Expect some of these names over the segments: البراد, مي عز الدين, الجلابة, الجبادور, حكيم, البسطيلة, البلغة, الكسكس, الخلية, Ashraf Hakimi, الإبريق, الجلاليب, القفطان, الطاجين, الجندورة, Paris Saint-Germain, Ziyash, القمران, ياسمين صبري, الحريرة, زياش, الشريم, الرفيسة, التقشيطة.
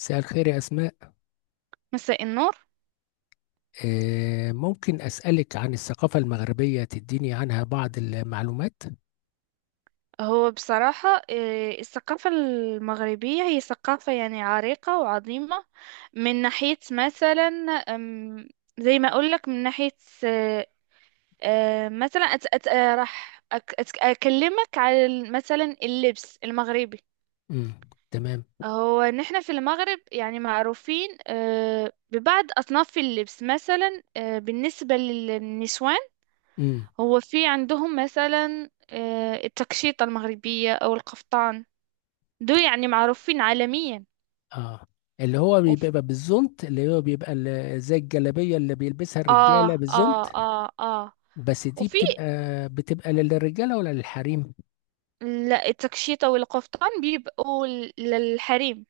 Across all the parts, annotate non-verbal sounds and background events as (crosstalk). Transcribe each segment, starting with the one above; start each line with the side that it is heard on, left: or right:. left: مساء الخير يا أسماء.
right: مساء النور.
left: ممكن أسألك عن الثقافة المغربية تديني عنها بعض المعلومات؟
right: هو بصراحة الثقافة المغربية هي ثقافة يعني عريقة وعظيمة، من ناحية مثلا. أم، زي ما أقول لك من ناحية، آه، مثلا أت أت آه، راح أك أت أكلمك على مثلا اللبس المغربي.
left: امم تمام.
right: هو نحن في المغرب يعني معروفين ببعض أصناف اللبس مثلا، بالنسبة للنسوان.
left: امم
right: هو في عندهم مثلا التقشيطة المغربية أو القفطان، دول يعني معروفين عالميا.
left: اه. اللي هو
right: وف...
left: بيبقى بالزونت اللي هو بيبقى زي الجلابية اللي بيلبسها الرجالة
right: اه، اه،
left: بالزونت.
right: اه، اه،
left: بس دي
right: وفي
left: بتبقى للرجالة ولا للحريم؟
right: التكشيطة والقفطان بيبقوا للحريم.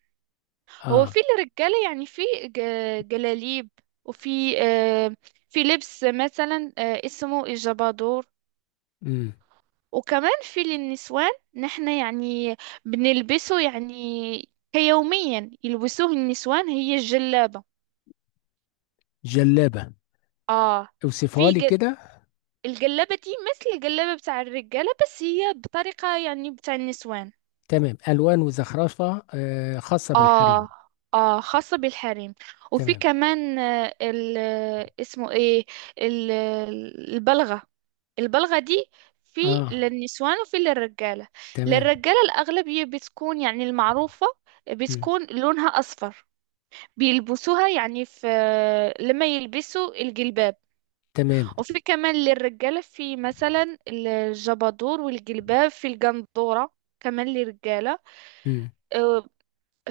right: هو
left: اه.
right: في الرجالة يعني في جلاليب، وفي آه في لبس مثلا اسمه الجبادور.
left: امم
right: وكمان في للنسوان، نحن يعني بنلبسه يعني كيوميا، يلبسوه النسوان هي الجلابة.
left: جلابة.
right: اه.
left: اوصفها
right: في
left: لي كده.
right: الجلابة دي مثل الجلابة بتاع الرجالة، بس هي بطريقة يعني بتاع النسوان.
left: تمام، ألوان وزخرفة خاصة بالحريم.
right: اه، اه، خاصة بالحريم. وفي
left: تمام.
right: كمان اسمه ايه، ال- البلغة. البلغة دي في
left: اه.
right: للنسوان وفي للرجالة.
left: تمام.
right: للرجالة الأغلبية بتكون يعني المعروفة،
left: امم
right: بتكون لونها أصفر، بيلبسوها يعني في لما يلبسوا الجلباب.
left: تمام.
right: وفي كمان للرجالة في مثلا الجبادور والجلباب في الجندورة، كمان للرجالة.
left: امم
right: آه،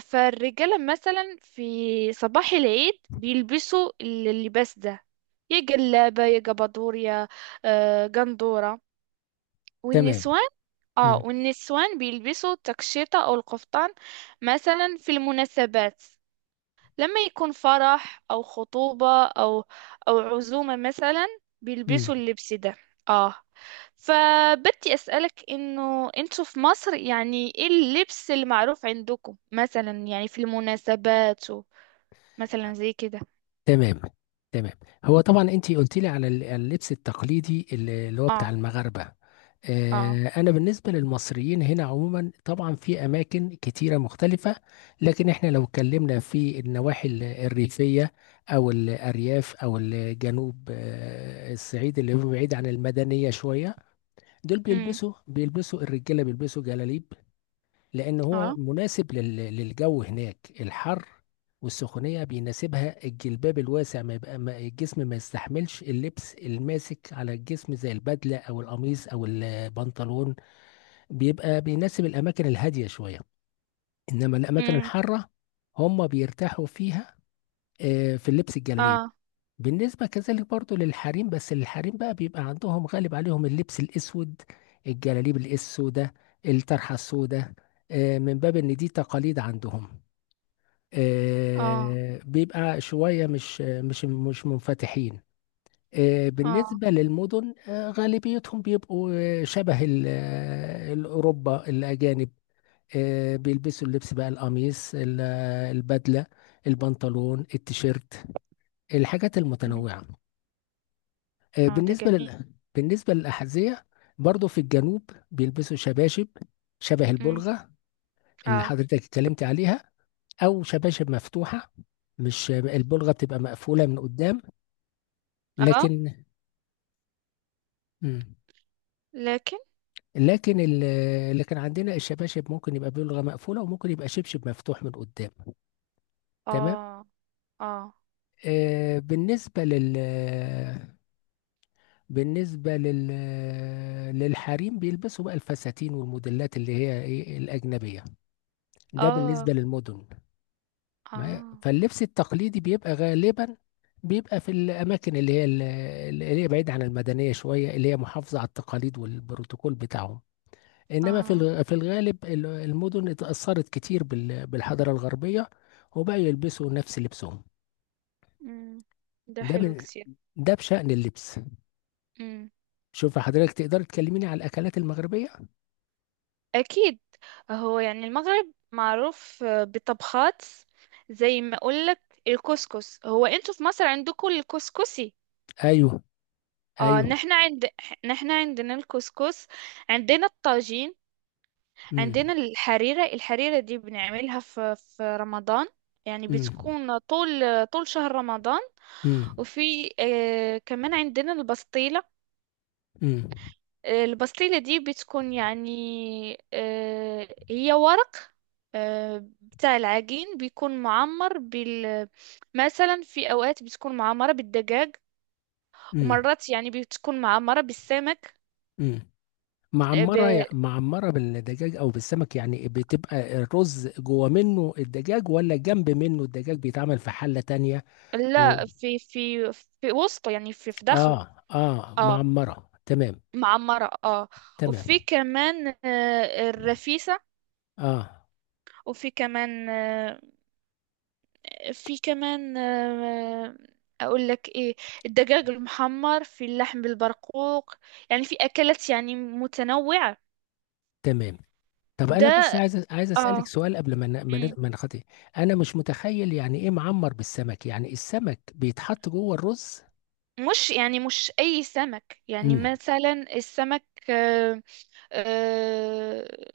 right: فالرجالة مثلا في صباح العيد بيلبسوا اللباس ده، يا جلابة يا جبادور يا جندورة
left: تمام.
right: والنسوان. اه، والنسوان بيلبسوا التكشيطة أو القفطان مثلا في المناسبات، لما يكون فرح أو خطوبة أو عزومة مثلا
left: امم
right: بيلبسوا اللبس ده. آه فبدي أسألك إنه أنتوا في مصر يعني إيه اللبس المعروف عندكم مثلا، يعني في المناسبات مثلا زي كده.
left: تمام. تمام. هو طبعا انت قلت لي على اللبس التقليدي اللي هو بتاع
right: آه.
left: المغاربه.
right: آه.
left: انا بالنسبه للمصريين هنا عموما طبعا في اماكن كتيره مختلفه. لكن احنا لو اتكلمنا في النواحي الريفيه، او الارياف او الجنوب، الصعيد اللي هو بعيد عن المدنيه شويه. دول
right: أمم.
left: بيلبسوا الرجاله بيلبسوا جلاليب، لأن هو
right: آه.
left: مناسب للجو هناك الحر والسخونية، بيناسبها الجلباب الواسع، ما يبقى ما الجسم ما يستحملش اللبس الماسك على الجسم زي البدلة أو القميص أو البنطلون. بيبقى بيناسب الأماكن الهادية شوية، إنما الأماكن
right: أمم.
left: الحارة هم بيرتاحوا فيها في اللبس الجلاليب.
right: آه.
left: بالنسبة كذلك برضو للحريم، بس الحريم بقى بيبقى عندهم غالب عليهم اللبس الأسود، الجلاليب السوداء، الطرحة السوداء، من باب إن دي تقاليد عندهم.
right: آه.
left: بيبقى شوية مش منفتحين.
right: آه.
left: بالنسبة للمدن، غالبيتهم بيبقوا شبه الأوروبا الأجانب. بيلبسوا اللبس بقى القميص البدلة، البنطلون، التيشيرت، الحاجات
right: أمم.
left: المتنوعة. آه،
right: آه، ده
left: بالنسبة
right: جميل.
left: لل... بالنسبة للأحذية برضو في الجنوب بيلبسوا شباشب شبه
right: أمم.
left: البلغة اللي
right: آه.
left: حضرتك اتكلمت عليها، أو شباشب مفتوحة. مش البلغة بتبقى مقفولة من قدام.
right: آه.
left: لكن مم.
right: لكن.
left: لكن لكن عندنا الشباشب ممكن يبقى بلغة مقفولة وممكن يبقى شبشب مفتوح من قدام. تمام.
right: آه. آه.
left: آه، بالنسبة للحريم بيلبسوا بقى الفساتين والموديلات اللي هي ايه الأجنبية، ده
right: آه.
left: بالنسبة للمدن. ما هي-
right: آه.
left: فاللبس التقليدي بيبقى غالبا، بيبقى في الأماكن اللي هي بعيدة عن المدنية شوية، اللي هي محافظة على التقاليد والبروتوكول بتاعهم. إنما
right: آه.
left: في الغالب المدن اتأثرت كتير بالحضارة الغربية وبقوا يلبسوا نفس لبسهم.
right: أمم. ده
left: ده
right: حلو
left: من
right: كتير.
left: ده بشأن اللبس.
right: مم.
left: شوف حضرتك تقدر تكلميني على الأكلات المغربية.
right: أكيد. هو يعني المغرب معروف بطبخات، زي ما أقولك الكسكس. هو أنتوا في مصر عندكم الكسكسي؟
left: أيوه.
right: اه
left: أيوه.
right: نحن عند نحن عندنا الكسكس، عندنا الطاجين،
left: امم
right: عندنا الحريرة. الحريرة دي بنعملها في رمضان، يعني
left: امم
right: بتكون طول شهر رمضان.
left: امم
right: وفي كمان عندنا البسطيلة. البسطيلة دي بتكون يعني هي ورق، بتاع العجين بيكون معمر بال، مثلا في أوقات بتكون معمرة بالدجاج،
left: امم
right: ومرات يعني بتكون معمرة بالسمك.
left: امم
right: آه، ب...
left: معمرة بالدجاج أو بالسمك، يعني بتبقى الرز جوه منه الدجاج ولا جنب منه الدجاج بيتعمل في حلة تانية؟ و...
right: لا، في في وسطه، يعني في داخله.
left: آه آه،
right: اه،
left: معمرة، تمام.
right: معمرة اه. وفي
left: تمام.
right: كمان الرفيسة.
left: آه.
right: وفي كمان آه، في كمان آه، اقول لك ايه، الدجاج المحمر في اللحم بالبرقوق، يعني في اكلات يعني متنوعة.
left: تمام. طب أنا
right: ده.
left: بس عايز أسألك
right: اه.
left: سؤال قبل
right: مم.
left: ما نخطي. أنا مش متخيل يعني إيه معمر بالسمك، يعني السمك بيتحط جوه الرز؟
right: مش يعني مش اي سمك، يعني
left: امم
right: مثلا السمك آه. آه.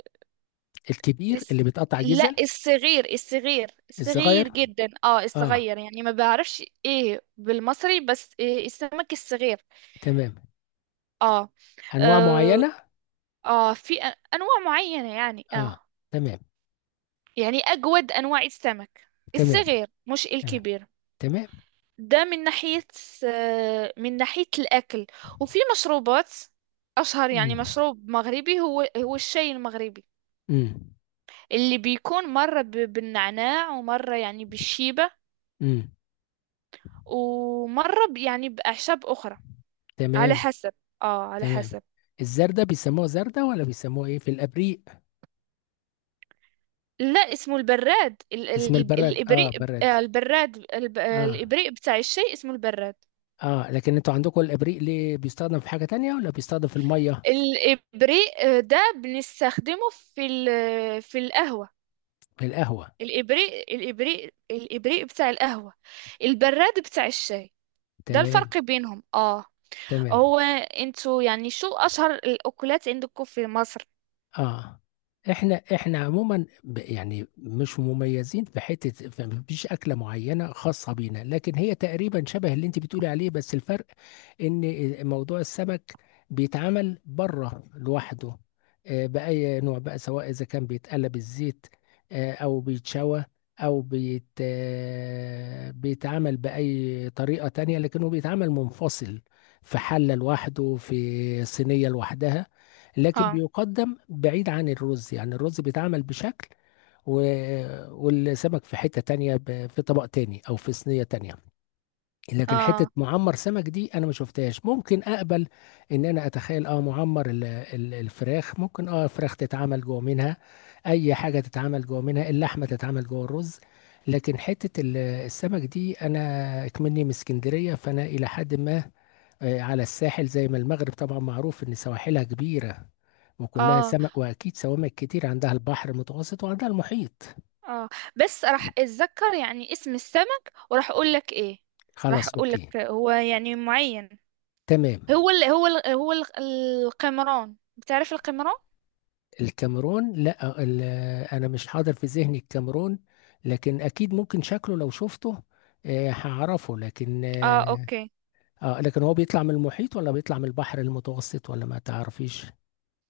left: الكبير اللي
right: الس-
left: بيتقطع
right: لا،
left: جزل؟
right: الصغير
left: الصغير.
right: جدا اه.
left: آه.
right: الصغير، يعني ما بعرفش ايه بالمصري، بس إيه السمك الصغير.
left: تمام.
right: اه.
left: أنواع
right: اه،
left: معينة.
right: في انواع معينة يعني اه.
left: آه. تمام.
right: يعني أجود أنواع السمك
left: تمام.
right: الصغير مش
left: تمام.
right: الكبير.
left: تمام.
right: ده من ناحية. من ناحية الأكل. وفي مشروبات. أشهر يعني
left: مم.
right: مشروب مغربي هو الشاي المغربي،
left: مم.
right: اللي بيكون مرة بالنعناع، ومرة يعني بالشيبة،
left: مم.
right: ومرة يعني بأعشاب أخرى على
left: تمام.
right: حسب، على
left: تمام.
right: حسب.
left: الزردة بيسموها زردة ولا بيسموها ايه في الابريق؟
right: لا، اسمه البراد،
left: اسم البرد،
right: الإبريق.
left: اه، برد.
right: البراد،
left: اه.
right: الإبريق بتاع الشاي اسمه البراد.
left: اه، لكن انتوا عندكم الابريق ليه بيستخدم في حاجة تانية ولا بيستخدم في المية؟
right: الإبريق ده بنستخدمه في في القهوة.
left: في القهوة.
right: الإبريق بتاع القهوة، البراد بتاع الشاي. ده
left: تمام.
right: الفرق بينهم اه.
left: تمام.
right: هو انتوا يعني شو أشهر الأكلات عندكم في مصر؟
left: اه. احنا عموما يعني مش مميزين مفيش اكله معينه خاصه بينا، لكن هي تقريبا شبه اللي انت بتقولي عليه. بس الفرق ان موضوع السمك بيتعمل بره لوحده، باي نوع بقى، سواء اذا كان بيتقلب الزيت، او بيتشوى، او بيتعمل باي طريقه تانية، لكنه بيتعمل منفصل في حله لوحده، في صينيه لوحدها. لكن
right: اه،
left: بيقدم بعيد عن الرز، يعني الرز بيتعمل بشكل و... والسمك في حتة تانية، في طبق تاني او في صينية تانية. لكن حتة
right: اه،
left: معمر سمك دي انا ما شفتهاش. ممكن اقبل ان انا اتخيل اه، معمر الفراخ ممكن، اه، فراخ تتعمل جوه منها، اي حاجة تتعمل جوه منها، اللحمة تتعمل جوه الرز. لكن حتة السمك دي انا اكمني من اسكندرية، فانا الى حد ما على الساحل، زي ما المغرب طبعا معروف ان سواحلها كبيرة وكلها
right: اه،
left: سمك، واكيد سوامك كتير عندها، البحر المتوسط وعندها المحيط.
right: اه، بس راح اتذكر يعني اسم السمك وراح اقول لك ايه، راح
left: خلاص،
right: اقول
left: اوكي.
right: لك هو يعني معين.
left: تمام.
right: هو القمران، بتعرف القمران؟
left: الكاميرون؟ لا، انا مش حاضر في ذهني الكاميرون، لكن اكيد ممكن شكله لو شفته هعرفه. لكن
right: اه.
left: اه،
right: اوكي.
left: لكن هو بيطلع من المحيط ولا بيطلع من البحر المتوسط ولا ما تعرفيش؟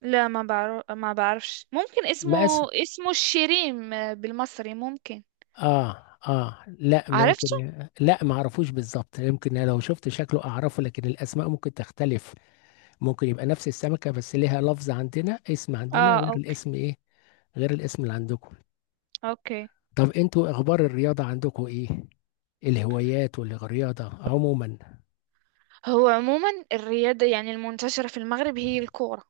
right: لا، ما بعرفش، ممكن اسمه،
left: مقاس.
right: اسمه الشريم بالمصري ممكن.
left: اه. اه، لا،
right: عرفته.
left: ممكن. لا، ما اعرفوش بالظبط، يمكن لو شفت شكله اعرفه، لكن الاسماء ممكن تختلف، ممكن يبقى نفس السمكة بس ليها لفظ عندنا، اسم عندنا
right: اه.
left: غير
right: اوكي.
left: الاسم ايه، غير الاسم اللي عندكم.
right: اوكي.
left: طب انتوا اخبار الرياضة عندكم ايه، الهوايات والرياضة عموما؟
right: هو عموما الرياضة يعني المنتشرة في المغرب هي الكورة.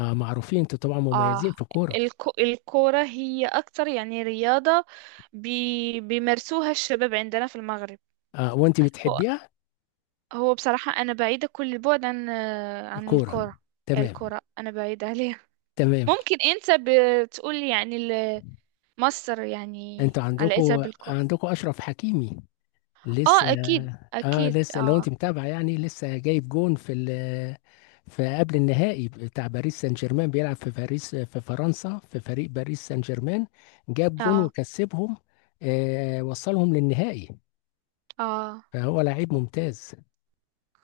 left: آه، معروفين انتوا طبعا
right: اه،
left: مميزين في الكورة.
right: الكورة هي أكتر يعني رياضة بيمارسوها الشباب عندنا في المغرب.
left: آه، وانت
right: هو
left: بتحبيها
right: هو بصراحة أنا بعيدة كل البعد عن عن
left: الكورة؟
right: الكورة.
left: تمام.
right: الكورة أنا بعيدة عليها.
left: تمام.
right: ممكن أنت بتقول يعني مصر يعني
left: انتوا
right: علاقتها
left: عندكم
right: بالكورة.
left: عندكم اشرف حكيمي لسه.
right: اه، اكيد،
left: اه،
right: اكيد،
left: لسه لو
right: اه.
left: انت متابع يعني، لسه جايب جون في في قبل النهائي بتاع باريس سان جيرمان، بيلعب في باريس في فرنسا في فريق باريس سان جيرمان، جاب جون
right: اه.
left: وكسبهم، آه، وصلهم للنهائي.
right: اه.
left: فهو لعيب ممتاز.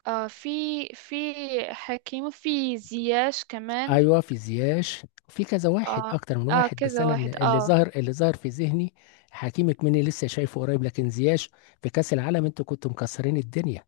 right: آه. في حكيم، وفي زياش كمان.
left: ايوه في زياش، في كذا واحد
right: اه،
left: اكتر من
right: اه،
left: واحد، بس
right: كذا
left: انا
right: واحد
left: اللي اللي
right: اه.
left: ظهر اللي ظهر في ذهني حكيم، مني لسه شايفه قريب، لكن زياش في كاس العالم انتوا كنتوا مكسرين الدنيا،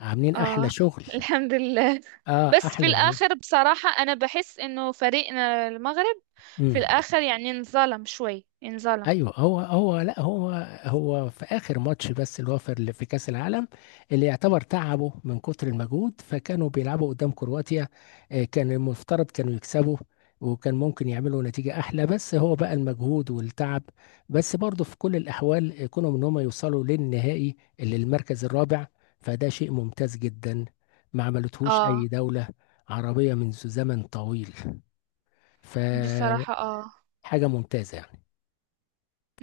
left: عاملين احلى
right: اه
left: شغل.
right: (laughs) الحمد لله.
left: اه،
right: بس في
left: احلى
right: الاخر بصراحة انا بحس انه فريقنا المغرب في
left: شغل.
right: الاخر يعني انظلم شوي انظلم.
left: ايوه، هو هو لا هو هو في اخر ماتش بس اللي هو في، اللي في كاس العالم، اللي يعتبر تعبوا من كتر المجهود، فكانوا بيلعبوا قدام كرواتيا، كان المفترض كانوا يكسبوا وكان ممكن يعملوا نتيجة أحلى، بس هو بقى المجهود والتعب. بس برضه في كل الأحوال كونوا إن هم يوصلوا للنهائي، اللي المركز الرابع، فده شيء ممتاز جدا، ما عملتهوش
right: اه
left: أي دولة عربية منذ زمن طويل،
right: بصراحة
left: فحاجة
right: اه،
left: ممتازة يعني.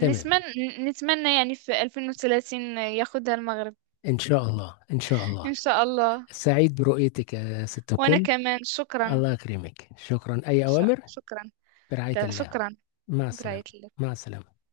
left: تمام.
right: نتمنى يعني في 2030 ياخدها المغرب.
left: إن شاء الله.
right: ان شاء الله.
left: سعيد برؤيتك يا ست
right: وانا
left: الكل.
right: كمان شكرا.
left: الله يكرمك، شكرا، أي أوامر.
right: شكرا.
left: برعاية
right: لا
left: الله.
right: شكرا.
left: مع السلامة
right: برايت.
left: مع السلامة